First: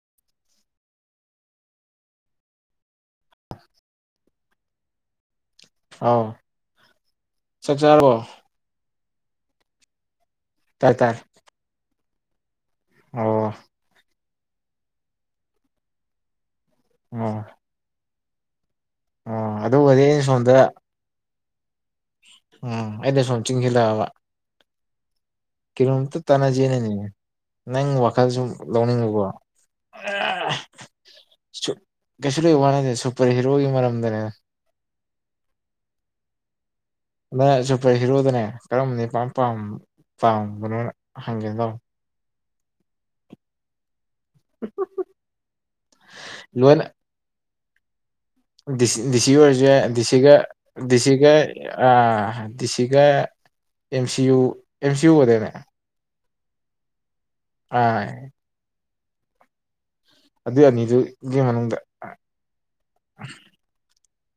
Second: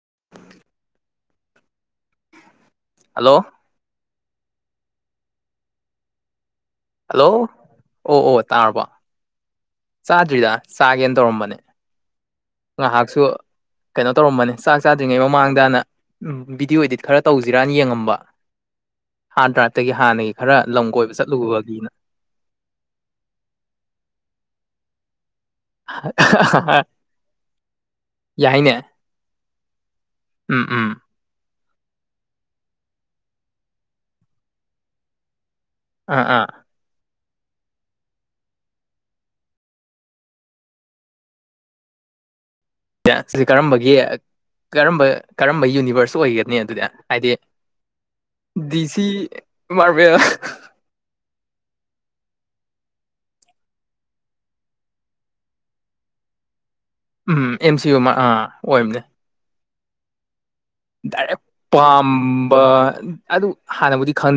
[inaudible] hello ꯑꯥꯎ hello ꯆꯥꯛ ꯆꯥꯔꯕꯣ ꯑꯣ ꯑꯣ ꯇꯥꯔꯕꯣ ꯆꯥꯗ꯭ꯔꯤꯗ ꯇꯥꯏ ꯆꯥꯒꯦꯅ ꯇꯥꯏ ꯇꯧꯔꯝꯕꯅꯦ ꯉꯥꯏꯍꯥꯛꯁꯨ ꯑꯣ ꯀꯩꯅꯣ ꯇꯧꯔꯝꯕꯅꯤ ꯆꯥꯛ ꯆꯥꯗ꯭ꯔꯤꯉꯩ ꯃꯃꯥꯡꯗꯅ ꯎꯝ ꯕꯤꯗꯤꯑꯣ ꯏꯗꯤꯠ ꯈꯔ ꯑꯣ ꯇꯧꯁꯤꯔꯅ ꯌꯦꯡꯉꯝꯕ ꯍꯥꯔꯠ ꯑꯣ ꯗ꯭ꯔꯥꯏꯞꯇꯒꯤ ꯑꯗꯨꯒꯗꯤ ꯑꯩꯅ ꯍꯥꯟꯅꯒꯤ ꯁꯣꯝꯗ ꯈꯔ ꯂꯝ ꯀꯣꯏꯕ ꯆꯠ ꯂꯨꯗꯅ ꯎꯝ ꯑꯩꯅ ꯁꯣꯨꯝ ꯆꯤꯡꯁꯤꯜꯂꯛꯑꯕ ꯀꯤꯂꯣꯃꯤꯇꯔ ꯇꯥꯅꯖꯦꯅꯅꯤ ꯅꯪ ꯋꯥꯈꯜ ꯁꯨꯝ ꯌꯥꯏꯅꯦ ꯂꯧꯅꯤꯡꯉꯨꯀꯣ ꯑ ꯎꯝ ꯎꯝ ꯀꯩꯁꯨ ꯂꯩꯣꯏ ꯋꯥꯅꯤꯁꯦ ꯁꯨꯄꯔ ꯍꯤꯔꯣꯒꯤ ꯃꯔꯝꯗꯅꯦ ꯑꯥ ꯑꯥ ꯅ ꯁꯨꯄꯔ ꯍꯤꯔꯣꯗꯅꯦ ꯀꯔꯝꯕꯅꯦ ꯄꯥꯝꯕ ꯆꯥꯡ ꯍꯪꯦ ꯑꯦ ꯁꯤꯁ ꯀꯔꯝꯕꯒꯤ ꯀꯔꯝꯕ ꯀꯔꯝꯕ ꯌꯨꯅꯤꯚꯔꯁ ꯑꯣꯏꯒꯅꯤ ꯂꯣꯏꯅ ꯑꯗꯨꯗ ꯍꯥꯏꯗꯤ ꯗꯤ ꯁꯤ ꯗꯤꯁꯤ ꯑꯣꯏꯔꯁꯨ ꯃꯥꯔꯕꯦꯜ ꯗꯤꯁꯤꯒ ꯗꯤꯁꯤꯒ ꯑ ꯗꯤꯁꯤꯒꯦꯝ ꯁꯤꯌꯨ ꯑꯦꯝ ꯁꯤꯌꯨ ꯑꯣꯏꯗꯅꯦ ꯎꯝ ꯑꯦꯝ ꯁꯤ ꯌꯨ ꯑꯥ ꯑꯣꯏꯕꯅꯦ ꯑꯗꯨꯏ ꯑꯅꯤꯗꯨꯒꯤ ꯗꯥꯏꯔꯦꯛ ꯃꯅꯨꯡꯗ ꯄꯥꯝꯕ ꯑꯗꯨ ꯍꯥꯟꯅꯕꯨꯗꯤ ꯈꯪ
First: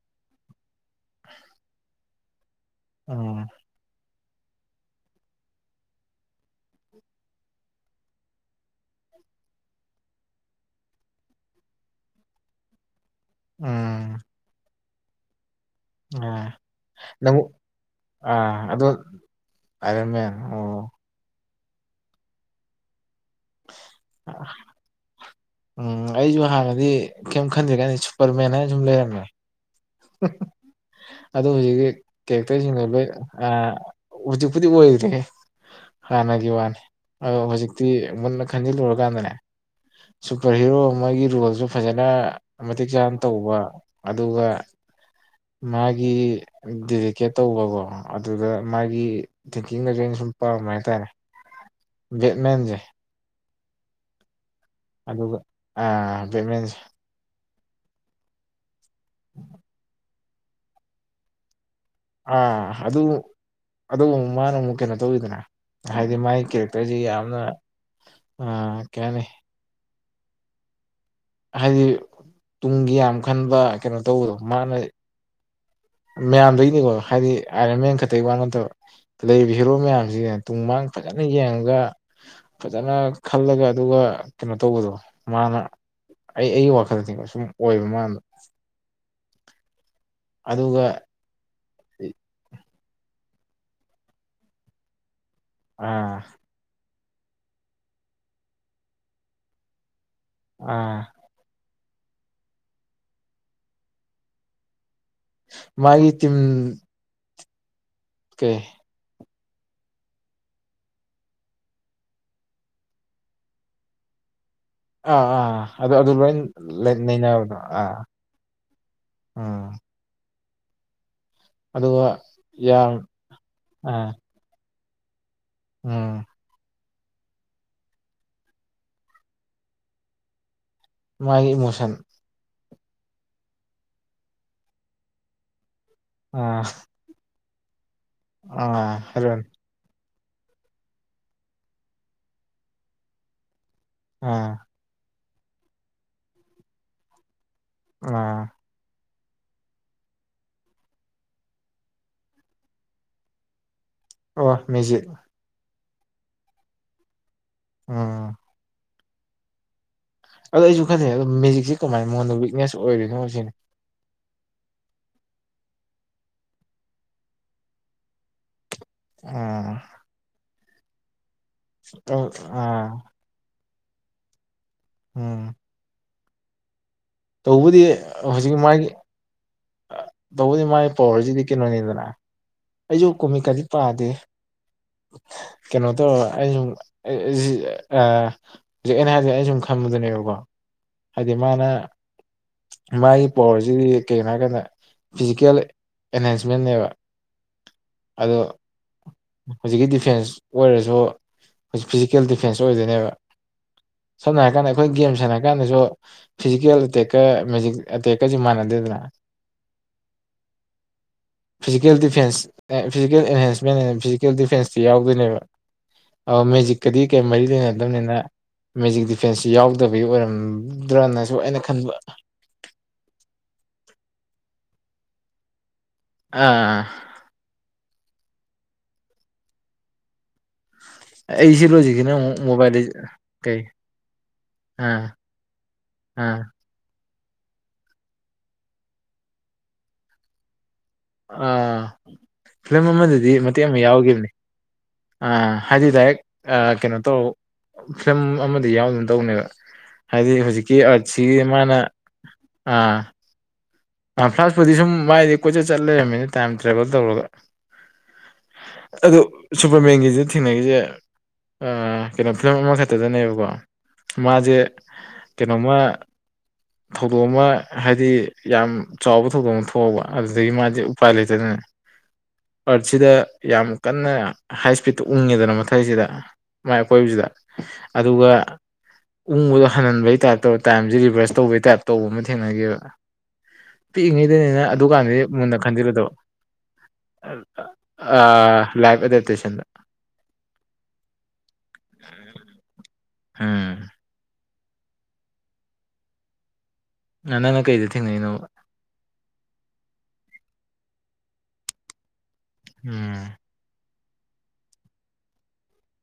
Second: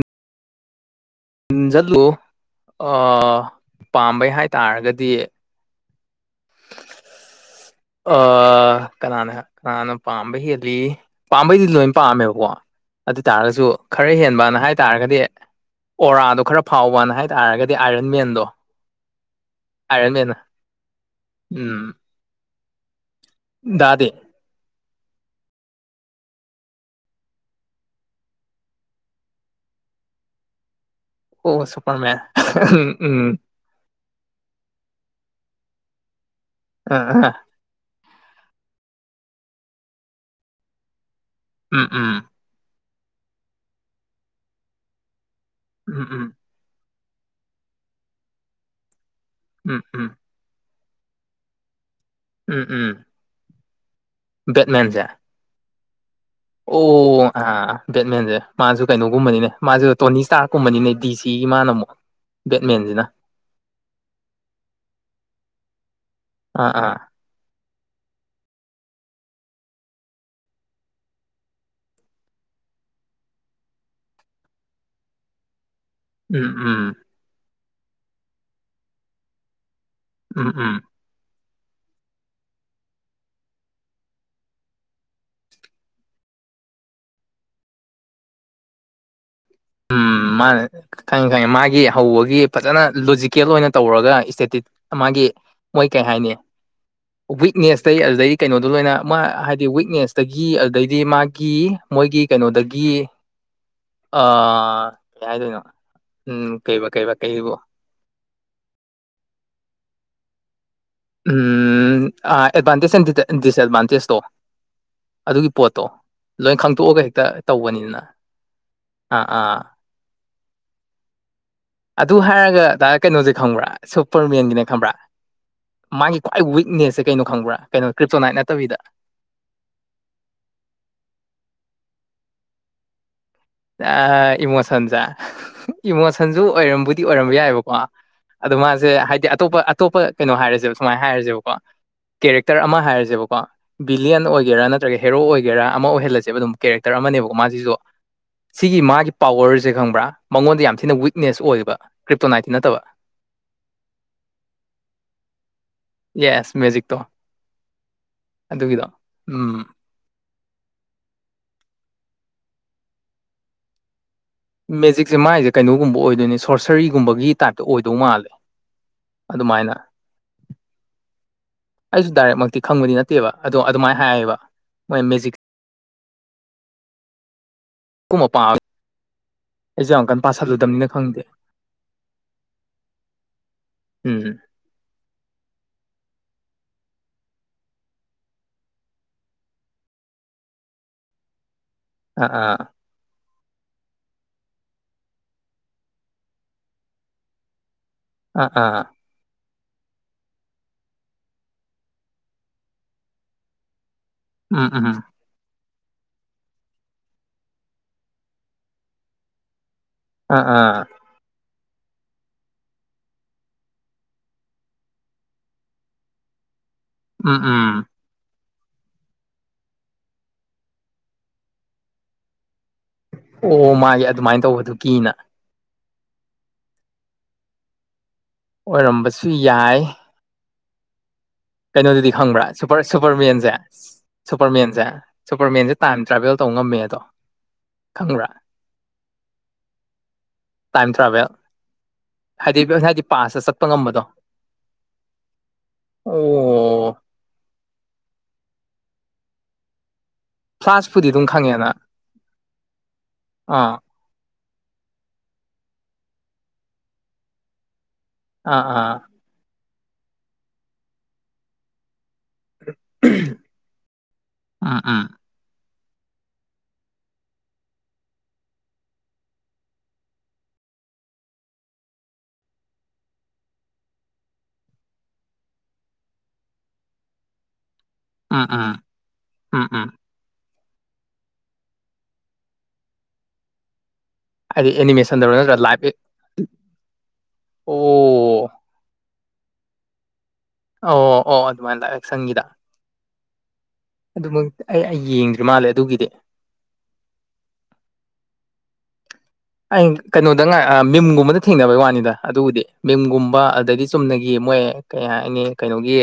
ꯆꯠꯂꯨ ꯎꯝ ꯄꯥꯝꯕꯩ ꯍꯥꯏꯇꯥꯥꯔꯒꯗꯤ ꯑ ꯀꯅꯥꯅ ꯀꯅꯥꯅꯣ ꯄꯥꯝꯕ ꯍꯦꯜꯂꯤ ꯄꯥꯝꯕꯩꯗꯤ ꯂꯣꯏ ꯄꯥꯝꯃꯦꯕꯀꯣ ꯑꯗꯨ ꯇꯥꯔꯒꯁꯨ ꯈꯔ ꯎꯝ ꯍꯦꯟꯕꯅ ꯍꯥꯏꯇꯥꯔꯒꯗꯤ ꯑ ꯑꯣꯔꯥꯗꯣ ꯈꯔ ꯐꯥꯎꯕꯅ ꯅꯪ ꯍꯥꯏꯇꯥꯔꯒꯗꯤ ꯑꯥꯏꯔꯟ ꯃꯦꯟꯗꯣ ꯑꯥꯏꯔꯟ ꯑꯔꯃꯦꯌꯥ ꯃꯦꯟꯅ ꯑꯣ ꯎꯝ ꯥꯗꯦ ꯎꯝ ꯑꯩꯁꯨ ꯍꯥꯟꯅꯗꯤ ꯀꯩꯝ ꯈꯟꯗ꯭ꯔꯤ ꯀꯥꯟꯗꯤ ꯁꯨꯄꯔꯃꯦꯟ ꯍꯥꯏꯅ ꯁꯨꯝ ꯂꯩꯔꯝꯃꯦ ꯍ ꯑꯗꯣ ꯑꯣ ꯍꯧꯖꯤꯛꯀꯤ ꯁꯨꯄꯔꯃꯦꯟ ꯀꯦꯔꯦꯛꯇꯔꯁꯤꯡꯗꯣ ꯎꯝ ꯂꯣꯏ ꯍꯧꯖꯤꯛꯄꯨꯗꯤ ꯑꯣꯏꯗ꯭꯭ꯔꯦ ꯍꯥꯟꯅꯒꯤ ꯋꯥꯅꯤ ꯎꯝ ꯑ ꯑꯗ ꯍꯧꯖꯤꯛꯇꯤ ꯃꯨꯟꯅ ꯈꯟꯖꯤꯜꯂꯨꯔꯀꯥꯟꯗꯅꯦ ꯁꯨꯄꯔ ꯍꯤꯔꯣ ꯑꯃꯒꯤ ꯔꯣꯜꯁꯨ ꯎꯝ ꯐꯖꯅ ꯎꯝ ꯃꯇꯤꯛ ꯆꯥꯅ ꯇꯧꯕ ꯑꯗꯨꯒ ꯃꯥꯒꯤ ꯎꯝ ꯎꯝ ꯗꯗꯤꯦꯗꯤꯀꯦꯠ ꯇꯧꯕꯀꯣ ꯑꯗꯨꯗ ꯃꯥꯒꯤ ꯎꯝ ꯇꯦꯡꯀꯤꯡꯗꯁꯨ ꯎꯝ ꯑꯩꯅ ꯁꯨꯝ ꯄꯥꯃꯦ ꯍꯥꯏꯇꯥꯔꯦ ꯎꯝ ꯌꯦꯠꯃꯦꯟꯁꯦ ꯎꯝ ꯕꯦꯠꯃꯦꯟꯁꯦ ꯑ ꯕꯤꯠ ꯃꯤꯟꯁ ꯑ ꯕꯦꯠꯃꯦꯟꯁꯦ ꯃꯥꯁꯨ ꯀꯩꯅꯣꯒꯨꯝꯕꯅꯤꯅꯦ ꯃꯥꯁꯨ ꯇꯣꯅꯤ ꯁꯇꯥꯔꯀꯨꯝꯕꯅꯤꯅꯦ ꯗꯤ ꯁꯤꯒꯤ ꯃꯥꯅ ꯑꯃꯨꯛ ꯑꯥ ꯑꯗꯨ ꯕꯦꯠꯃꯦꯟꯁꯤꯅ ꯑꯗꯨ ꯃꯥꯅ ꯑꯃꯨꯛ ꯀꯩꯅꯣ ꯇꯧꯋꯤꯗꯅ ꯍꯥꯏꯗꯤ ꯃꯥꯒꯤ ꯑꯥ ꯑꯥ ꯀꯦꯔꯦꯛꯇꯔꯁꯤ ꯌꯥꯝꯅ ꯀꯩ ꯍꯥꯏꯅꯤ ꯍꯥꯏꯗꯤ ꯇꯨꯡꯒꯤ ꯌꯥꯝ ꯈꯟꯕ ꯀꯩꯅꯣ ꯇꯧꯕꯗꯣ ꯃꯥꯅ ꯎꯝ ꯎꯝ ꯃꯌꯥꯝꯗꯒꯤꯅꯤꯀꯣ ꯍꯥꯏꯗꯤ ꯑꯥꯏꯔꯟ ꯃꯦꯟ ꯈꯛꯇꯒꯤ ꯋꯥ ꯅꯠꯇꯕ ꯂꯩꯔꯤꯕ ꯍꯦꯔꯣ ꯃꯌꯥꯝ ꯎꯝ ꯎꯝ ꯇꯨꯡꯥꯡ ꯐꯖꯅ ꯌꯦꯡꯉꯒ ꯑꯗꯨꯒ ꯐꯖꯅ ꯈꯜꯂꯒ ꯑꯗꯨꯒ ꯀꯩꯅꯣ ꯇꯧꯕꯗꯣ ꯃꯥꯅ ꯑꯩ ꯑꯩꯒꯤ ꯋꯥꯈꯜꯗ ꯊꯉꯣ ꯁꯨꯝ ꯑꯣꯏꯕ ꯃꯗ ꯎꯝ ꯃꯥꯅꯦ ꯈꯪꯉꯦ ꯈꯪꯉꯦ ꯃꯥꯒꯤ ꯍꯧꯕꯒꯤ ꯐꯖꯅ ꯂꯣꯖꯤꯀꯦꯜ ꯑꯣꯏꯅ ꯇꯧꯔꯒ ꯏꯁꯇꯦꯇꯤ ꯃꯥꯒꯤ ꯃꯣꯏ ꯀꯩ ꯑꯥ ꯍꯥꯏꯅꯤ ꯋꯤꯛꯅꯦꯁꯇꯩ ꯑꯗꯨꯗꯩ ꯀꯩꯅꯣꯗꯣ ꯂꯣꯏꯅ ꯃꯥ ꯍꯥꯏꯗꯤ ꯋꯤꯛꯅꯦꯁ ꯇꯒꯤ ꯑꯗꯨꯗꯩꯗꯤ ꯑꯥ ꯃꯥꯒꯤ ꯃꯣꯏꯒꯤ ꯀꯩꯅꯣꯗꯒꯤ ꯀꯩ ꯍꯥꯏꯗꯣꯏꯅꯣ ꯃꯥꯒꯤ ꯎꯝ ꯀꯩ ꯀꯩ ꯀꯩꯕꯣ ꯑꯣ ꯀꯦ ꯎꯝ ꯑꯦꯗꯚꯥꯟꯇꯦꯖ ꯑꯦ ꯗꯤꯁꯑꯠꯚꯥꯟꯇꯦꯖꯇꯣ ꯑꯥ ꯑꯗꯨꯒꯤ ꯑꯥ ꯄꯣꯠꯇꯣ ꯑꯗꯨ ꯑꯗꯨ ꯂꯣꯏ ꯈꯪꯇꯣꯛꯑꯒ ꯍꯦꯛꯇ ꯅꯩꯅꯕꯗꯣ ꯑꯥ ꯇꯧꯕꯅꯤꯅ ꯑꯥ ꯑꯥ ꯎꯝ ꯑꯗꯨꯒ ꯑꯗꯨ ꯍꯥꯏꯔꯒ ꯇ ꯌꯥꯝ ꯀꯩꯅꯣꯁꯦ ꯈꯪꯕ꯭ꯔꯥ ꯑꯥ ꯁꯨꯄꯔ ꯃꯦꯟꯒꯤꯅꯦ ꯈꯪꯕ꯭ꯔꯥ ꯎꯝ ꯃꯥꯒꯤ ꯈ꯭ꯋꯥꯏ ꯋꯤꯛꯅꯦꯁ ꯀꯩꯅꯣ ꯈꯪꯕ꯭ꯔꯥ ꯀꯩꯅꯣ ꯀ꯭ꯔꯤꯞꯇꯣꯅꯥꯏꯠ ꯅꯠꯇꯕꯤꯗ ꯃꯥꯒꯤ ꯏꯃꯣꯁꯟ ꯏꯃꯣꯁꯟꯁꯦ ꯏꯃꯣꯁꯟꯁꯨ ꯑꯥ ꯑꯣꯏꯔꯝꯕꯨꯗꯤ ꯑꯣꯏꯔꯝꯕ ꯌꯥꯏꯑꯕꯀꯣ ꯑꯗꯨ ꯃꯥꯁꯦ ꯑꯥ ꯍꯥꯏꯗꯤ ꯍꯥꯏꯔꯛꯑꯣꯅꯦ ꯑꯇꯣꯞꯄ ꯑꯇꯣꯞꯄ ꯀꯩꯅꯣ ꯍꯥꯏꯔꯁꯦꯕ ꯁꯨꯃꯥꯏꯅ ꯍꯥꯏꯔꯁꯦꯕꯀꯣ ꯀꯦꯔꯦꯛꯇꯔ ꯑꯃ ꯍꯥꯏꯔꯁꯦꯕꯀꯣ ꯕꯤꯂꯤꯌꯟ ꯑꯥ ꯑꯣꯏꯒꯦꯔꯥ ꯅꯠꯇ꯭ꯔꯒ ꯍꯦꯔꯣ ꯑꯣꯏꯒꯦꯔꯥ ꯑꯃ ꯑꯣꯏꯍꯜꯂꯁꯦꯕ ꯑꯗꯨꯝ ꯀꯦꯔꯦꯛꯇꯔ ꯑꯃꯅꯦꯕꯣ ꯃꯥꯁꯤꯁꯨ ꯑꯥ ꯁꯤꯒꯤ ꯃꯥꯒꯤ ꯄꯋꯔꯁꯦ ꯈꯪꯕ꯭ꯔꯥ ꯃꯉꯣꯟꯗ ꯌꯥꯝ ꯊꯤꯅ ꯋꯤꯛꯅꯦꯁ ꯑꯣꯏꯌꯦꯕ ꯀ꯭ꯔꯤꯞꯇꯣꯅꯥꯏꯇꯤ ꯅꯠꯇꯕ ꯑꯣ ꯃꯦꯖꯤꯦ ꯌꯦꯁ ꯃꯦꯖꯤꯛꯇꯣ ꯎꯝ ꯑꯗꯨꯒꯤꯗꯣ ꯎꯝ ꯑꯗꯣ ꯑꯩꯁꯨ ꯈꯜꯂꯤꯩ ꯑꯗꯣ ꯃꯦꯖꯤꯛꯁꯦ ꯀꯃꯥꯏꯅ ꯃꯉꯣꯟꯗ ꯋꯤꯛꯅꯦꯁ ꯑꯣꯏꯔꯤꯅꯣ ꯁꯤꯅꯤ ꯃꯦꯖꯤꯛꯁꯦ ꯃꯒꯤꯁꯦ ꯀꯩꯅꯣꯒꯨꯝꯕ ꯑꯣꯏꯗꯣꯏꯅꯦ ꯁꯣꯔꯁꯔꯤꯒꯨꯝꯕꯒꯤ ꯇꯥꯏꯞꯇ ꯑꯣꯏꯗꯧ ꯃꯥꯜꯂꯦ ꯑꯗꯨꯃꯥꯏꯅ ꯎꯝ ꯑꯩꯁꯨ ꯗꯥꯏꯔꯦꯛꯃꯛꯇꯤ ꯑꯥ ꯈꯪꯕꯗꯤ ꯅꯠꯇꯦꯕ ꯑꯗꯣ ꯑꯗꯨꯃꯥꯏꯅ ꯍꯥꯏꯌꯦꯕ ꯃꯣꯏ ꯎꯝ ꯃꯦꯖꯤꯛ ꯇꯧꯕꯗꯤ ꯀꯨꯝꯕ ꯍꯧꯖꯤꯛ ꯄꯥꯝꯃꯦ ꯃꯥꯒꯤ ꯑꯩꯁꯨ ꯌꯥꯝ ꯀꯟꯅ ꯇꯧꯕꯗꯤ ꯄꯥꯁꯜꯂꯨꯗꯕꯅꯤꯅ ꯃꯥꯥꯏ ꯈꯪꯗꯦ ꯄꯋꯥꯔꯁꯤꯗꯤ ꯀꯩꯅꯣꯅꯤꯗꯅ ꯑꯩꯁꯨ ꯀꯣꯃꯤꯀꯥꯗꯤ ꯄꯥꯗꯦ ꯎꯝ ꯀꯩꯅꯣ ꯧ ꯑꯩ ꯁꯨꯝ ꯍꯧꯖꯤꯛ ꯑꯩꯅ ꯍꯥꯏꯖꯤꯦ ꯑꯩꯅ ꯁꯨꯝ ꯈꯟꯕꯗꯨꯅꯦꯕꯀꯣ ꯑꯗꯤ ꯃꯥꯅ ꯑꯥ ꯑꯥ ꯃꯥꯒꯤ ꯄꯋꯥꯔꯁꯤꯗꯤ ꯀꯩꯒꯤꯅꯣ ꯍꯥꯏꯔ ꯀꯥꯟꯗ ꯐꯤꯖꯤꯀꯦꯜ ꯑꯦꯅꯦꯟꯖꯃꯦꯟꯅꯦꯕ ꯑꯥ ꯑꯥ ꯍꯧꯖꯤꯛꯀꯤ ꯗꯤꯐꯦꯟꯁ ꯑꯣꯏꯔꯁꯨ ꯍꯧꯖꯤꯛ ꯐꯤꯖꯤꯀꯦꯜ ꯗꯤꯐꯦꯟꯁ ꯑꯣꯏꯗꯣꯏꯅꯦꯕ ꯁꯝꯅ ꯎꯝ ꯍꯥꯏꯔꯀꯥꯟꯗ ꯎꯝ ꯑꯩꯈꯣꯏ ꯒꯦꯝ ꯁꯥꯟꯅ ꯍꯥꯏꯔ ꯀꯥꯟꯗꯁꯨ ꯐꯤꯖꯤꯀꯦꯜ ꯑ ꯇꯦꯛꯀꯦꯖꯤ ꯇꯦꯛꯀꯁꯤ ꯃꯥꯟꯅꯗꯦꯗꯅ ꯑ ꯑꯥ physical defence physical enhancement physical ꯗꯤꯐꯦꯟꯁꯇꯤ ꯌꯥꯎꯗꯣꯏꯅꯦꯕ ꯑ ꯃꯦꯖꯤꯛꯀꯗꯤ ꯀꯌꯥꯝ ꯎꯝ ꯃꯔꯤ ꯎꯝ ꯂꯩꯅꯗꯕꯅꯤꯅ ꯃꯦꯖꯤꯛ ꯗꯤꯐꯦꯟꯁꯁꯨ ꯌꯥꯎꯗꯕꯒꯤ ꯑꯣꯏꯔꯝꯗ꯭ꯔꯅꯁꯨ ꯑꯩꯅ ꯈꯟꯕ ꯑꯣ ꯃꯥꯒꯤ ꯑꯗꯨꯃꯥꯏꯅ ꯇꯧꯕꯗꯨ ꯀꯤꯅ ꯑꯥ ꯑꯣꯏꯔꯝꯕꯁꯨ ꯌꯥꯏ ꯑꯩ ꯁꯤ ꯀꯩꯅꯣꯗꯨꯗꯤ ꯂꯣꯏꯁꯤꯒꯤꯅ ꯑꯃꯨꯛ ꯈꯪꯕ꯭ꯔꯥ ꯃꯣꯕꯥꯏꯜ ꯁꯨꯄꯔ ꯁꯨꯄꯔ ꯃꯦꯟꯁꯦ ꯀꯩ ꯁꯨꯄꯔꯃꯦꯟꯁꯦ ꯑꯥ ꯁꯨꯄꯔꯃꯦꯟꯁꯦ ꯇꯥꯏꯝ ꯇ꯭ꯔꯥꯚꯦꯜ ꯑꯥ ꯇꯧ ꯉꯝꯃꯦꯗꯣ ꯈꯪꯕ꯭ꯔꯥ ꯇꯥꯏꯝ ꯇ꯭ꯔꯥꯚꯦꯜ ꯑꯥ ꯍꯥꯏꯗꯤ ꯐꯤꯂꯝ ꯍꯥꯏꯗꯤ ꯑꯃꯗꯗꯤ ꯄꯥꯁꯇ ꯃꯇꯦꯛ ꯆꯠꯄ ꯑꯃ ꯉꯝꯕꯗꯣ ꯌꯥꯎꯈꯤꯕꯅꯤ ꯑ ꯍꯥꯏꯗꯤ ꯗꯥꯏꯔꯦꯛ ꯑꯣ ꯀꯩꯅꯣ ꯇꯧ ꯐꯤꯂꯝ ꯑꯃꯗꯤ ꯌꯥꯎꯒꯤꯒꯨꯝ ꯇꯧꯕꯅꯦꯕ ꯍꯥꯏꯗꯤ ꯍꯧꯖꯤꯛꯀꯤ ꯐ꯭ꯂꯥꯁꯄꯨꯗꯤ ꯑꯗꯨꯝ ꯑꯥꯔꯠꯁꯤꯒꯤ ꯈꯪꯉꯦꯅ ꯃꯥꯅ ꯑꯥ ꯑꯥ ꯐ꯭ꯂꯥꯁ ꯄꯨꯗꯤ ꯁꯨꯝ ꯃꯥꯏꯗꯤ ꯀꯣꯏꯆꯠ ꯆꯠ ꯂꯩꯔꯝꯃꯤꯅ ꯇꯥꯏꯝ ꯇ꯭ꯔꯥꯚꯦꯜ ꯇꯧꯔꯒ ꯑꯥ ꯑꯥ ꯁꯨꯄꯔꯃꯦꯟꯒꯤꯁꯦ ꯊꯦꯡꯅꯩꯁꯦ ꯀꯩꯅꯣ ꯐꯤꯂꯝ ꯑꯃꯈꯛꯇꯗꯅꯦꯕꯀꯣ ꯃꯥꯁꯦ ꯎꯝ ꯎꯝ ꯀꯩꯅꯣꯃ ꯊꯧꯗꯣꯛ ꯑꯃ ꯍꯥꯏꯗꯤ ꯌꯥꯝ ꯆꯥꯎꯕ ꯊꯧꯗꯣꯛ ꯑꯃ ꯊꯣꯛꯑꯕ ꯑꯗꯨꯗꯒꯤ ꯃꯥꯗꯤ ꯎꯄꯥꯏ ꯂꯩꯇꯗꯅ ꯑꯥꯔꯊꯁꯤꯗ ꯌꯥꯝ ꯀꯟꯅ ꯍꯥꯏ ꯏꯁꯄꯤꯠꯇ ꯎꯡꯉꯦꯗꯅ ꯃꯊꯛꯁꯤꯗ ꯃꯥꯏ ꯑꯩꯀꯣꯏꯕꯁꯤꯗ ꯑꯗꯨꯒ ꯎꯝ ꯎꯝ ꯎꯝ ꯎꯪꯕꯗꯣ ꯎꯝ ꯍꯟꯍꯟꯕꯩ ꯇꯥꯏ ꯇꯧꯔꯒ ꯇꯥꯏꯝꯁꯦ ꯔꯤꯚꯔꯁ ꯇꯧꯕꯩ ꯇꯥꯏꯞ ꯇꯧꯕ ꯑꯃ ꯊꯦꯡꯅꯈꯤꯕꯦꯕ ꯄꯤꯛꯏꯉꯩꯗꯅꯤꯅ ꯍꯥꯏꯗꯤ ꯑꯗꯨꯀꯥꯟꯗꯗꯤ ꯑꯦꯅꯤꯃꯦꯁꯟꯗꯔꯣ ꯅꯠꯇ꯭ꯔꯥ ꯃꯨꯟꯅ ꯂꯥꯏꯚ ꯈꯟꯖꯤꯜꯂꯨꯗꯕ ꯑ ꯑꯣ ꯂꯥꯏꯐ ꯑꯦꯛꯁꯟꯗ ꯑꯣ ꯑꯣ ꯑꯗꯨꯃꯥꯏꯅ ꯂꯥꯏꯊ ꯑꯦꯛꯁꯟꯒꯤꯗ ꯍꯨꯡ ꯑꯗꯨꯃꯛ ꯑꯩ ꯑꯩ ꯌꯦꯡꯗ꯭ꯔꯤ ꯃꯥꯜꯂꯦ ꯑꯗꯨꯒꯤꯗꯤ ꯅꯪꯅ ꯀꯩꯗ ꯊꯦꯡꯅꯔꯤꯅꯣꯕ ꯑꯩ ꯀꯩꯅꯣꯗ ꯃꯤꯝꯒꯨꯝꯕꯗ ꯊꯦꯡꯅꯕꯩ ꯋꯥꯅꯤꯗ ꯑꯗꯨꯕꯨꯗꯤ ꯎꯝ ꯃꯤꯝꯒꯨꯝꯕ ꯑꯗꯒꯤ ꯆꯨꯝꯅꯒꯤ ꯃꯣꯏ ꯀꯩ ꯍꯥꯏꯅꯤ ꯀꯩꯅꯣꯒꯤ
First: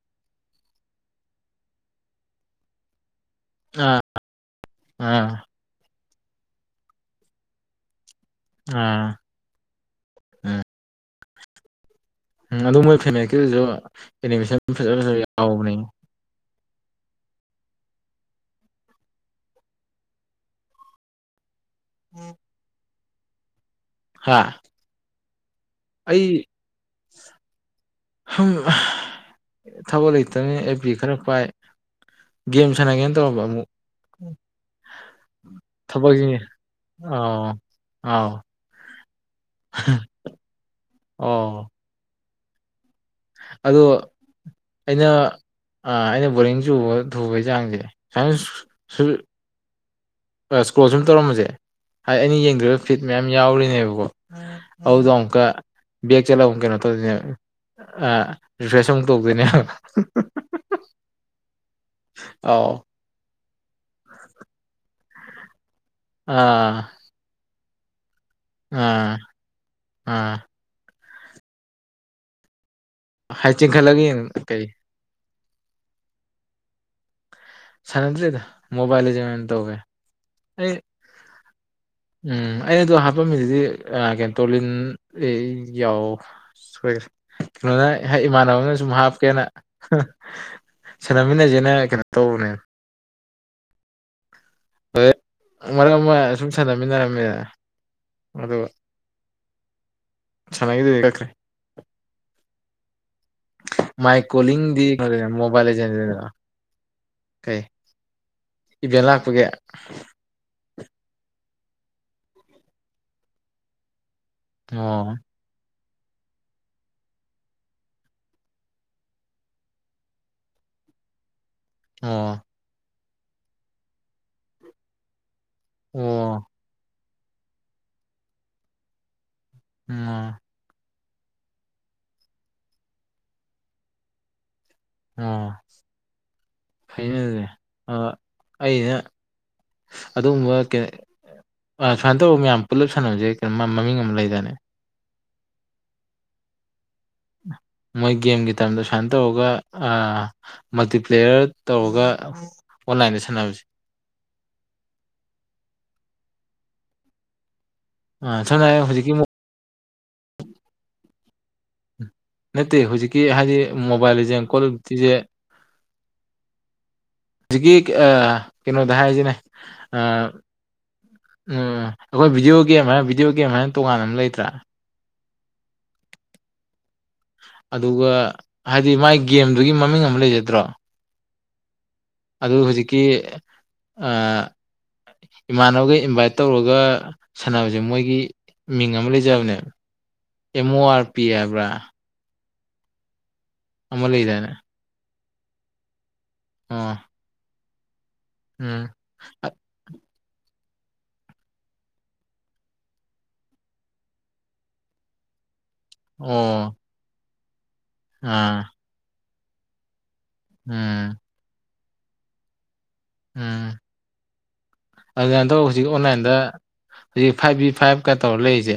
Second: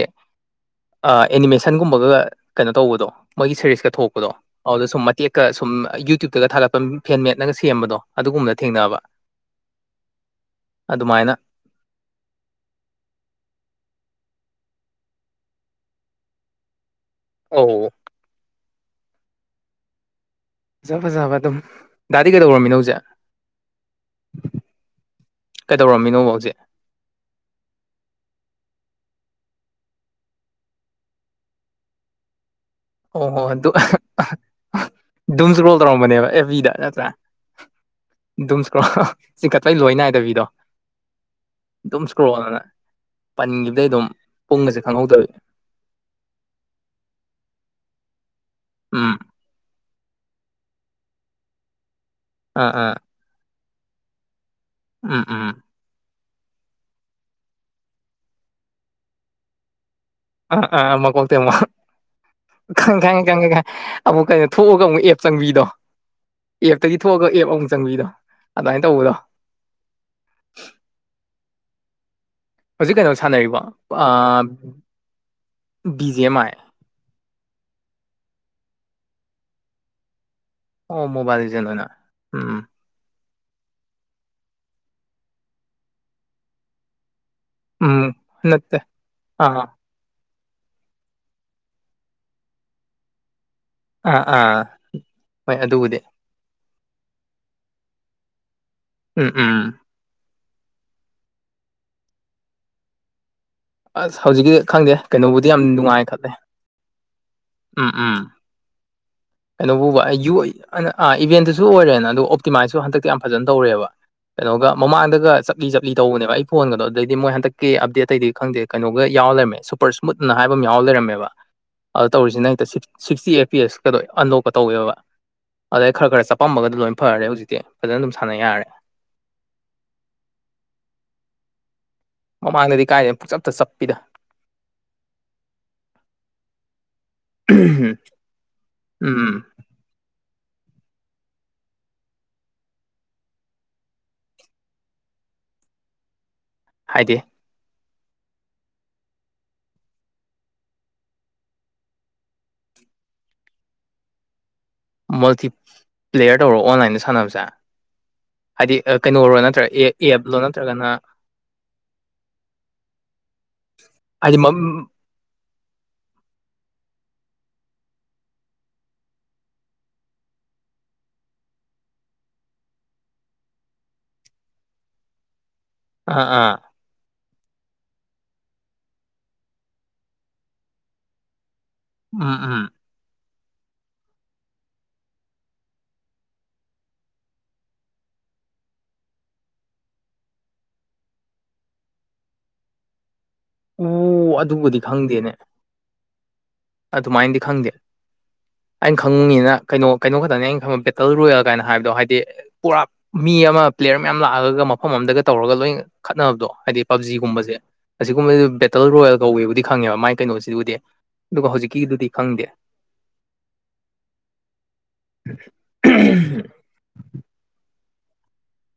ꯑꯦꯅꯤꯃꯦꯁꯟꯒꯨꯝꯕꯒ ꯀꯩꯅꯣ ꯇꯧꯕꯗꯣ ꯃꯣꯏꯒꯤ ꯁꯦꯔꯤꯁꯀ ꯑꯥ ꯊꯣꯛꯄꯗꯣ ꯑꯗꯨꯗ ꯁꯨꯝ ꯑꯥ ꯃꯇꯦꯛꯀ ꯁꯨꯝ ꯌꯨꯇ꯭ꯌꯨꯕꯇꯒ ꯊꯥꯒꯂꯛꯄ ꯐꯦꯟꯃꯦꯠꯅꯒ ꯁꯦꯝꯕꯗꯣ ꯑꯗꯨꯒꯨꯝꯕꯅ ꯊꯦꯡꯅꯕ ꯑꯥ ꯎꯝ ꯑꯗꯨꯃꯥꯏꯅ ꯎꯝ ꯑꯗꯨ ꯃꯣꯏ ꯐꯦꯅꯦꯛꯀꯤꯗꯨꯁꯨ ꯑꯦꯅꯤꯃꯦꯁꯟ ꯐꯖꯥ ꯐꯖꯕꯥ ꯌꯥꯎꯕꯅꯦ ꯑꯧ ꯐꯖ ꯐꯖꯕ ꯑꯗꯨꯝ ꯗꯥꯗꯤ ꯀꯩꯗꯧꯔꯝꯃꯤꯅꯣ ꯍꯧꯖꯤꯛ ꯍꯥꯥ ꯀꯩꯗꯧꯔꯝꯃꯤꯅꯣꯕ ꯍꯧꯖꯤꯛ ꯁꯨꯝ ꯊꯕꯛ ꯂꯩꯇꯕꯅꯤꯅ ꯑꯦꯐ ꯕꯤ ꯈꯔ ꯄꯥꯏ ꯒꯦꯝ ꯁꯥꯟꯅꯒꯦꯅ ꯇꯧꯔꯝꯕ ꯑꯃꯨꯛ ꯗꯨꯝꯁꯔꯣꯜ ꯊꯕꯛꯁꯤ ꯇꯧꯔꯝꯕꯅꯦꯕ ꯑꯦꯐ ꯕꯤꯗ ꯅꯠꯇ꯭ꯔ ꯑꯥꯎ ꯑꯥꯎ ꯗꯨꯝꯁꯀ꯭ꯔꯣꯜ ꯆꯤꯡꯈꯠꯂꯩ ꯂꯣꯏ ꯅꯥꯏꯗꯕꯤꯗꯣ ꯑꯣ ꯗꯨꯝꯏꯁꯀ꯭ꯔꯣꯜꯅ ꯑꯗꯣ ꯑꯩꯅ ꯈꯪꯍꯧꯗꯕꯤ ꯑꯩꯅ ꯕꯣꯔꯤꯡ ꯆꯨꯕ ꯊꯨꯕꯩ ꯆꯥꯡꯁꯦ ꯑꯁ ꯎꯝ ꯏꯁꯀ꯭ꯔꯣꯜ ꯁꯨꯝ ꯇꯧꯔꯝꯕꯁꯦ ꯍꯥꯏꯗꯤ ꯑꯩꯅ ꯑꯥ ꯌꯦꯡꯗ꯭ꯔꯤꯕ ꯑꯥ ꯐꯤꯠ ꯃꯌꯥꯝ ꯌꯥꯎꯔꯤꯅꯦꯕꯀꯣ ꯑꯗꯨꯏꯗꯣ ꯎꯝ ꯑꯃꯨꯛꯀꯥ ꯎꯝ ꯆꯠꯂ ꯑꯃꯨꯛ ꯀꯩꯅꯣ ꯇꯧꯗꯣꯏꯅꯦꯕ ꯑ ꯔꯤꯐ꯭ꯔꯦꯁ ꯑꯃꯨꯛ ꯇꯧꯗꯣꯏꯅꯦꯕ ꯑ ꯑ ꯃꯀꯣꯛꯇꯩ ꯑꯃꯨꯛ ꯑꯧ ꯑꯃꯨꯛ ꯀꯩꯅꯣ ꯊꯣꯛꯑꯒ ꯑꯃꯨꯛ ꯑꯦꯞ ꯆꯪꯕꯤꯗꯣ ꯑꯦꯞꯇꯒꯤ ꯊꯣꯛꯑꯒ ꯑꯦꯞ ꯑꯃꯨꯛ ꯆꯪꯕꯤꯗꯣ ꯑꯗꯨꯃꯥꯏꯅ ꯇꯧꯕꯗꯣ ꯑꯝ ꯑꯝ ꯍꯧꯖꯤꯛ ꯀꯩꯅꯣ ꯍꯥꯏ ꯁꯥꯟꯅꯔꯤꯕꯣ ꯆꯤꯡꯈꯠꯂꯒ ꯑ ꯌꯦꯡ ꯀꯩ ꯕꯤ ꯖꯤ ꯑꯦꯝ ꯑꯥꯏ ꯁꯅꯗ꯭ꯔꯦꯗ ꯃꯣꯕꯥꯏꯜ ꯂꯤꯖꯦꯟ ꯑꯣꯏꯅ ꯇꯧꯋꯦ ꯑꯩ ꯑꯣ ꯃꯣꯕꯥꯏꯜ ꯂꯤꯖꯦꯟ ꯑꯣꯏꯅ ꯎꯝ ꯑꯩ ꯑꯗꯨ ꯍꯥꯟꯅ ꯐꯐꯝ ꯃꯤꯗꯨꯗꯤ ꯀꯦꯟꯇ꯭ꯔꯣꯂꯤꯟ ꯌꯥꯎ ꯁꯣꯏꯒ꯭ꯔꯦ ꯀꯩꯅꯣꯅ ꯎꯝ ꯏꯃꯥꯟꯅꯕꯅ ꯅꯠꯇꯦ ꯁꯨꯝ ꯍꯥꯞꯀꯦꯅ ꯑꯥ ꯁꯥꯟꯅꯃꯤꯟꯅꯁꯤꯦꯅ ꯀꯩꯅꯣ ꯇꯧꯧꯕꯅꯦ ꯑꯥ ꯑꯥ ꯍꯣꯏ ꯍ ꯃꯔꯛ ꯑꯗꯨꯕꯨꯗꯤ ꯑꯃ ꯑ ꯁꯨꯝ ꯁꯥꯟꯅꯃꯤꯟꯅꯔꯝꯃꯦ ꯑꯗꯨꯒ ꯎꯝ ꯎꯝ ꯆꯉꯗꯈ꯭ꯔꯦ ꯑꯁ ꯍꯧꯖꯤꯛꯀꯤ ꯀꯣꯂꯤꯡꯗꯤ ꯈꯪꯗꯦ ꯀꯩꯅꯣꯗꯅ ꯀꯩꯅꯣꯕꯨꯗꯤ ꯃꯣꯕꯥꯏꯜ ꯌꯥꯝ ꯅꯨꯡꯉꯥꯏ ꯂꯦꯖꯦꯟꯗꯅ ꯈꯜꯂꯦ ꯀꯩ ꯎꯝ ꯎꯝ ꯏꯚꯦꯟ ꯂꯥꯛꯄꯒꯤ ꯀꯩꯅꯣꯕꯨ ꯋꯥ ꯌ ꯑ ꯑꯥ ꯏꯚꯦꯟꯗꯁꯨ ꯑꯣꯏꯔꯦꯅ ꯑꯣ ꯑꯣꯞꯇꯤꯃꯥꯏꯖꯁꯨ ꯍꯟꯗꯛꯇꯤ ꯌꯥꯝ ꯐꯖꯅ ꯇꯧꯔꯦꯕ ꯀꯩꯅꯣꯒ ꯑꯣ ꯃꯃꯥꯡꯗꯒ ꯆꯠꯂꯤ ꯆꯠ ꯂꯤ ꯇꯧꯕꯅꯦꯕ ꯑꯩ ꯐꯣꯟꯒꯗꯣ ꯑꯗꯨꯗꯩꯗꯤ ꯃꯣꯏ ꯍꯟꯗꯛꯀꯤꯞꯦꯇꯩꯗꯤ ꯈꯪꯗꯦ ꯀꯩꯅꯣꯒ ꯌꯥꯎꯔꯃꯦ ꯁꯨꯄꯔ ꯁ꯭ꯃꯨꯠꯅ ꯍꯥꯏꯕ ꯑꯃ ꯌꯥꯎꯔ ꯀꯗꯔꯝꯕ ꯑꯣ ꯇꯧꯔꯤꯁꯤꯅ ꯍꯦꯛꯇꯛ ꯁꯤꯛꯁꯇꯤ ꯑꯦ ꯄꯤ ꯑꯦꯁꯀꯗꯣꯏ ꯑꯟꯗꯣꯛꯀ ꯇꯧꯋꯦꯕ ꯑꯗꯩ ꯈꯔ ꯈꯔ ꯑꯣ ꯆꯄꯝꯃꯒꯗꯤ ꯂꯣꯏꯅ ꯐꯔꯦ ꯍꯧꯖꯤꯛꯇꯤ ꯐꯖꯅ ꯑꯗꯨꯝ ꯁꯥꯟꯅ ꯌꯥꯔꯦ ꯎ ꯃꯃꯥꯡꯗꯗꯤ ꯀꯥꯏꯗꯦ ꯑꯃ ꯄꯨꯛ ꯆꯞꯇ ꯆꯞꯄꯤꯗ ꯑ ꯐꯅꯦꯁꯦ ꯑ ꯑꯩꯅ ꯎꯝ ꯑꯗꯨꯒꯨꯝꯕ ꯁꯨꯃꯥꯏꯅ ꯇꯧꯕ ꯃꯌꯥꯝ ꯄꯨꯂꯞ ꯁꯥꯟꯅꯕꯁꯦ ꯀꯩꯅꯣ ꯃꯃꯤꯡ ꯑꯃ ꯂꯩꯗꯅꯤ ꯍꯥꯏꯗꯤ ꯑ ꯃꯣꯏ ꯒꯦꯝꯒꯤ ꯇꯝꯗ ꯁꯨꯃꯥꯏꯅ ꯇꯧꯔꯒ ꯃꯜꯇꯤꯄ꯭ꯂꯦꯌꯔ ꯇꯧꯔꯒ ꯑꯣ ꯂꯥꯏꯟ ꯁꯅ ꯍꯧꯁꯤ ꯃꯜꯇꯤ ꯄ꯭ꯂꯦꯌꯔ ꯇꯧꯔꯣ ꯑꯣꯟꯂꯥꯏꯟꯗ ꯁꯥꯟꯅꯕꯁꯦ ꯑꯥ ꯁꯝꯅ ꯍꯥꯏꯗꯤ ꯍꯥꯏꯔꯕꯗ ꯍꯧꯖꯤꯛꯀꯤ ꯀꯩꯅꯣꯔꯣ ꯅꯠꯇ꯭ꯔꯒ ꯑꯦ ꯑꯦꯞꯂꯣ ꯅꯠꯇ꯭ꯔꯒꯅ ꯎꯝ ꯅꯠꯇꯦ ꯍꯧꯖꯤꯛꯀꯤ ꯍꯥꯏꯗꯤ ꯃꯣꯕꯥꯏꯜꯁꯦ ꯍꯥꯏꯗꯤ ꯃꯝ ꯀꯣꯇꯁꯦ [inaudible] ꯍꯧꯖꯤꯛꯀꯤ ꯀꯩꯅꯣꯗ ꯍꯥꯏꯁꯤꯅꯦ ꯎꯝ ꯑꯩꯈꯣꯏ ꯚꯤꯗꯤꯑꯣ ꯒꯦꯝ ꯍꯥꯏꯅ ꯚꯤꯗꯤꯑꯣ ꯒꯦꯝ ꯍꯥꯏꯅ ꯇꯣꯉꯥꯟꯅ ꯑꯃ ꯂꯩꯇ꯭ꯔꯥ ꯑꯥ ꯑꯥ ꯑꯗꯨꯒ ꯍꯥꯏꯗꯤ ꯃꯥꯏ ꯒꯦꯝꯗꯨꯒꯤ ꯃꯃꯤꯡ ꯑꯃ ꯂꯩꯖꯗ꯭ꯔꯣ ꯎꯝ ꯑꯗꯨ ꯎꯝ ꯍꯧꯖꯤꯛꯀꯤ ꯏꯃꯥꯟꯅꯕꯒ ꯏꯟꯚꯥꯏꯠ ꯇꯧꯔꯒ ꯁꯥꯟꯅꯕꯁꯦ ꯃꯣꯏꯒꯤ ꯃꯤꯡ ꯑꯃ ꯂꯩꯖꯕꯅꯦꯕ ꯑꯦꯝ ꯑꯣ ꯑꯥꯔ ꯄꯤ ꯍꯥꯏꯕ꯭ꯔꯥ ꯑꯃ ꯑꯣ ꯂꯩꯗꯥꯏꯅꯦ ꯑꯗꯨꯕꯨꯗꯤ ꯈꯪꯗꯦꯅꯦ ꯑꯣ ꯑꯗꯨꯃꯥꯏꯅꯗꯤ ꯈꯪꯗꯦ ꯎꯝ ꯑꯩꯅ ꯈꯪꯉꯤꯅ ꯀꯩꯅꯣ ꯀꯩꯅꯣ ꯈꯛꯇꯅꯦ ꯑꯩꯅ ꯈꯕ ꯕꯦꯇꯜ ꯔꯣꯌꯦꯜ ꯀꯥꯏꯅ ꯍꯥꯏꯕꯗꯣ ꯍꯥꯏꯗꯤ ꯄꯨꯔꯥ ꯃꯤ ꯑꯃ ꯄ꯭ꯂꯦꯌꯔ ꯃꯌꯥꯝ ꯂꯥꯛꯑꯒ ꯃꯐꯝ ꯑꯃ ꯑꯝ ꯗꯒ ꯇꯧꯔꯒ ꯂꯣꯏꯅ ꯈꯠꯅꯕꯗꯣ ꯑꯣ ꯍꯥꯏꯗꯤ ꯄꯕꯖꯤꯒꯨꯝꯕꯁꯦ ꯑꯁꯤꯒꯨꯝꯕꯕꯁꯤ ꯑꯥ ꯕꯦꯇꯜ ꯔꯣꯌꯦꯜ ꯀꯧꯋꯦꯕꯨꯗꯤ ꯈꯪꯉꯦꯕ ꯃꯥꯏ ꯀꯩꯅꯣꯁꯤꯕꯨꯗꯤ ꯎꯝ ꯑꯗꯨꯒ ꯍꯧꯖꯤꯛꯀꯤꯗꯨꯗꯤ ꯈꯪꯗꯦ ꯎꯝ ꯑꯗꯨꯃꯥꯏꯅ ꯇꯧꯔ ꯍꯧꯖꯤꯛ ꯑꯣꯟꯂꯥꯏꯟꯗ ꯍꯧꯖꯤꯛ ꯐꯥꯏꯚ ꯕꯤ ꯐꯥꯏꯚꯀ ꯇꯧꯔ ꯂꯩꯔꯤꯁꯦ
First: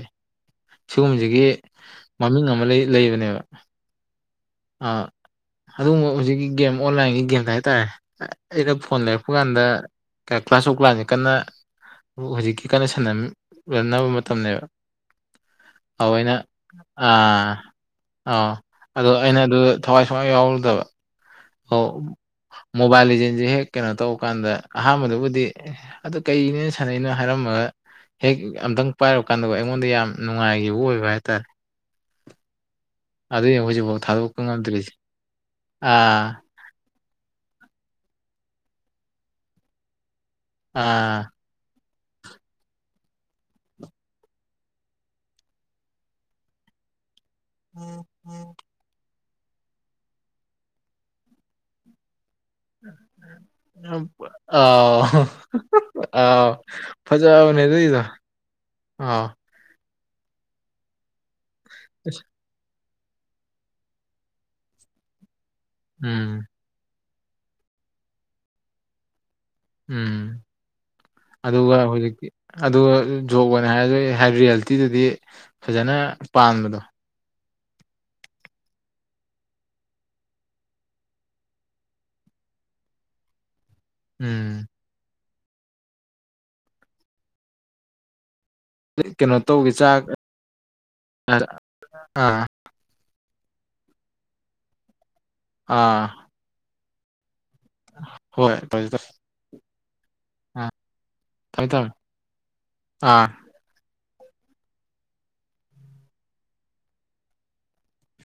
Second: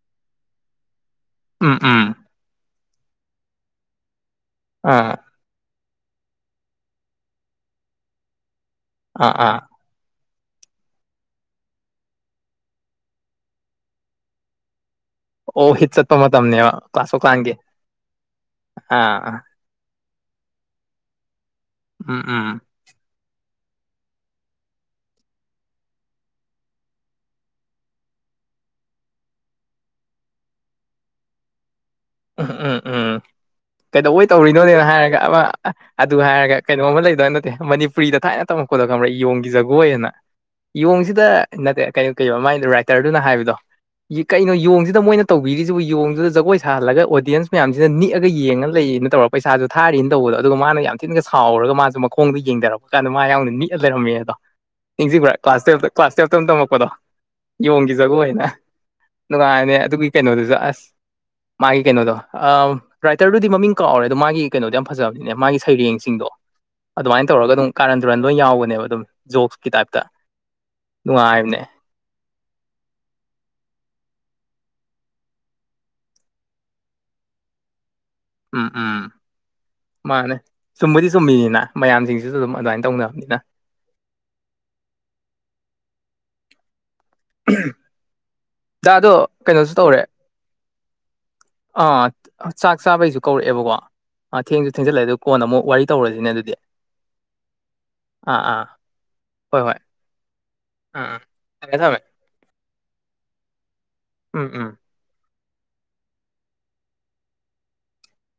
ꯁꯤꯒꯨꯝꯕꯁꯤꯒꯤ ꯎꯝ ꯎꯝ ꯃꯃꯤꯡ ꯑꯃ ꯂꯩꯕꯅꯦꯕ ꯑ ꯑꯥ ꯑꯗꯨꯒꯨꯝꯕ ꯍꯧꯖꯤꯛꯀꯤ ꯒꯦꯝ ꯑꯣꯟꯂꯥꯏꯟꯒꯤ ꯒꯦꯝꯗ ꯍꯥꯏꯇꯥꯔꯦ ꯑꯩꯅ ꯐꯣꯟ ꯂꯩꯔꯛꯄ ꯑꯥ ꯑꯥ ꯀꯥꯟꯗ ꯀ꯭ꯂꯥꯁꯁꯨ ꯂꯥꯟꯁꯦ ꯀꯟꯅ ꯍꯧꯖꯤꯛꯀꯤ ꯀꯟꯅ ꯁꯟꯅꯕ ꯃꯇꯝꯅꯦꯕ ꯑꯣ ꯍꯤꯠ ꯆꯠꯄ ꯑꯩꯅ ꯃꯇꯝꯅꯦꯕ ꯑ ꯀ꯭ꯂꯥꯁ ꯑꯣꯐ ꯀ꯭ꯂꯥꯟꯒꯤ ꯑ ꯑꯣ ꯑꯥ ꯑꯩꯅ ꯑꯗꯨ ꯊꯋꯥꯏ ꯁꯨꯋꯥꯏ ꯌꯥꯎꯔꯨꯗꯕ ꯑꯣ ꯎꯝ ꯎꯝ ꯃꯣꯕꯥꯏꯜꯖꯁꯦ ꯍꯦꯛ ꯀꯩꯅꯣ ꯇꯧꯕ ꯀꯥꯟꯗ ꯑꯍꯥꯟꯕꯗꯨꯕꯨꯗꯤ ꯑꯗꯨ ꯀꯩꯅꯦ ꯁꯥꯟꯅꯩꯅꯣ ꯍꯥꯏꯔꯝꯃꯒ ꯍꯦꯛ ꯑꯝꯇꯪ ꯄꯥꯏꯔꯨꯀꯥꯟꯗ ꯑꯩꯉꯣꯟꯗ ꯌꯥꯝ ꯅꯨꯡꯉꯥꯏꯈꯤꯕ ꯑꯣꯏꯕ ꯍꯥꯏꯇꯥꯔꯦ ꯎꯝ ꯎꯝ ꯑꯗꯨꯏꯅꯦ ꯍꯧꯖꯤꯛꯐꯥꯎ ꯀꯩꯗꯧꯕꯩ ꯊꯥꯗꯣꯛꯄ ꯇꯧꯔꯤꯅꯣꯅꯦꯅ ꯉꯝꯗ꯭ꯔꯤꯁꯦ ꯍꯥꯏꯔꯒ ꯑꯃ ꯑꯗꯨꯒ ꯑꯥ ꯍꯥꯏꯔꯒ ꯀꯩꯅꯣꯝꯃ ꯂꯩ ꯅꯠꯇꯦ ꯃꯅꯤꯄꯨꯔꯤꯗ ꯊꯥꯏꯅ ꯇꯝꯃꯛꯛꯄꯗ ꯀꯝꯕ ꯏ ꯌꯦꯌꯣꯡꯒꯤ ꯖꯒꯣꯏ ꯍꯥꯏꯅ ꯑꯥ ꯏꯌꯣꯡꯁꯤꯗ ꯅꯠꯇꯦ ꯀꯩꯅꯣ ꯀꯩꯩꯅꯣ ꯃꯥꯏ ꯔꯥꯏꯇꯔꯗꯨꯅ ꯍꯥꯏꯕꯗꯣ ꯀꯩꯅꯣ ꯌꯦꯣꯡꯁꯤꯗ ꯃꯣꯏꯅ ꯇꯧꯕꯤꯔꯤꯁꯤꯕꯨ ꯌꯣꯡꯗꯨꯗ ꯖꯒꯣꯏ ꯊꯥꯜꯂꯒ ꯑꯣꯗꯤꯌꯦꯟꯁ ꯃꯌꯥꯝꯁꯤꯅ ꯅꯤꯛꯑꯒ ꯌꯦꯡꯉꯒ ꯂꯩꯌꯦꯅ ꯇꯧꯔꯛꯄ ꯄꯩꯁꯥꯁꯨ ꯊꯥꯔꯤꯅꯤꯅ ꯇꯧꯕꯗꯣ ꯑꯗꯨꯒ ꯃꯥꯅ ꯌꯥꯝ ꯊꯤꯅꯒ ꯁꯥꯎꯔꯒ ꯃꯥꯁꯨ ꯃꯈ ꯈꯣꯡꯗ ꯌꯦꯡꯊꯔꯛꯄ ꯀꯥꯟꯗ ꯃꯥ ꯌꯥꯎꯅ ꯛꯑ ꯂꯩꯔꯝꯃꯦ ꯑꯗꯣ ꯑꯥꯎ ꯅꯤꯡꯁꯤꯡꯕ꯭ꯔꯥ ꯀ꯭ꯂꯥꯁ ꯇꯨꯌꯦꯜꯞꯇ ꯀ꯭ꯂꯥꯁ ꯇꯨꯌꯦꯜꯞꯇ ꯑꯥꯎ ꯑꯃ ꯇꯝꯃꯛꯄꯗꯣ ꯐꯖꯕꯅꯦ ꯌꯣꯡꯒꯤ ꯑꯗꯨꯏꯗꯣ ꯖꯒꯣꯏꯅ ꯑꯥ ꯅꯨꯡꯉꯥꯏꯅꯦ ꯑꯗꯨꯒꯤ ꯀꯩꯅꯣꯗꯨꯁꯨ ꯑꯁ ꯃꯥꯒꯤ ꯀꯩꯅꯣꯗꯣ ꯑ ꯔꯥꯏꯇꯔꯗꯨꯗꯤ ꯃꯃꯤꯡ ꯀꯛꯎꯔꯦ ꯑꯗꯣ ꯃꯥꯒꯤ ꯀꯩꯅꯣꯗꯣ ꯌꯥꯝ ꯐꯖꯕꯅꯤꯅꯦ ꯃꯥꯒꯤ ꯁꯩꯔꯦꯡꯁꯤꯡꯗꯣ ꯎꯝ ꯑꯗꯨꯃꯥꯏꯅ ꯇꯧꯔꯒ ꯑꯗꯨꯝ ꯀꯥꯔꯟ ꯇꯨꯔꯟ ꯂꯣꯏ ꯌꯥꯎꯒꯅꯦꯕ ꯑꯗꯨꯝ ꯖꯣꯛꯁꯀꯤ ꯇꯥꯏꯞꯇ ꯎꯝ ꯅꯨꯡꯉꯥꯏꯕꯅꯦ ꯑꯗꯨꯒ ꯍꯧꯖꯤꯛꯇꯤ ꯑꯗꯨꯒ ꯖꯣꯕ ꯑꯣꯏꯅ ꯍꯥꯏꯔꯁꯨ ꯑꯦ ꯍꯥꯏ ꯔꯤꯌꯦꯜꯇꯤꯗꯨꯗꯤ ꯐꯖꯅ ꯄꯥꯟꯕꯗꯣ ꯑꯥ ꯑꯥ ꯃꯥꯅꯦ ꯆꯨꯝꯕꯗꯤ ꯆꯨꯝꯃꯤꯅꯤꯅ ꯃꯌꯥꯝꯁꯤꯡꯁꯤꯁꯨ ꯑꯗꯨꯝ ꯑꯗꯨꯃꯥꯏꯅ ꯇꯧꯅꯕꯅꯤꯅ ꯎꯝ ꯖꯗꯣ ꯀꯩꯅꯣ ꯇꯧꯒꯦ ꯀꯩꯅꯣꯁꯨ ꯆꯥꯛ ꯇꯧꯔꯦ ꯑꯥ ꯆꯥꯛ ꯆꯥꯕꯩꯁꯨ ꯀꯧꯔꯛꯑꯦꯕꯀꯣ ꯑ ꯊꯦꯡꯁꯨ ꯊꯦꯡꯖꯜꯂꯦ ꯑꯗꯨ ꯀꯣꯟꯅ ꯑꯃꯨꯛ ꯋꯥꯔꯤ ꯑꯥ ꯇꯧꯔꯁꯤꯅꯦ ꯑꯗꯨꯗꯤ ꯑꯥ ꯍꯣꯏ ꯑꯥ ꯇ ꯑꯔꯦ ꯊꯝꯃꯦ ꯊꯝꯃꯦ ꯊꯃꯦ ꯑꯥ ꯎꯝ ꯎꯝ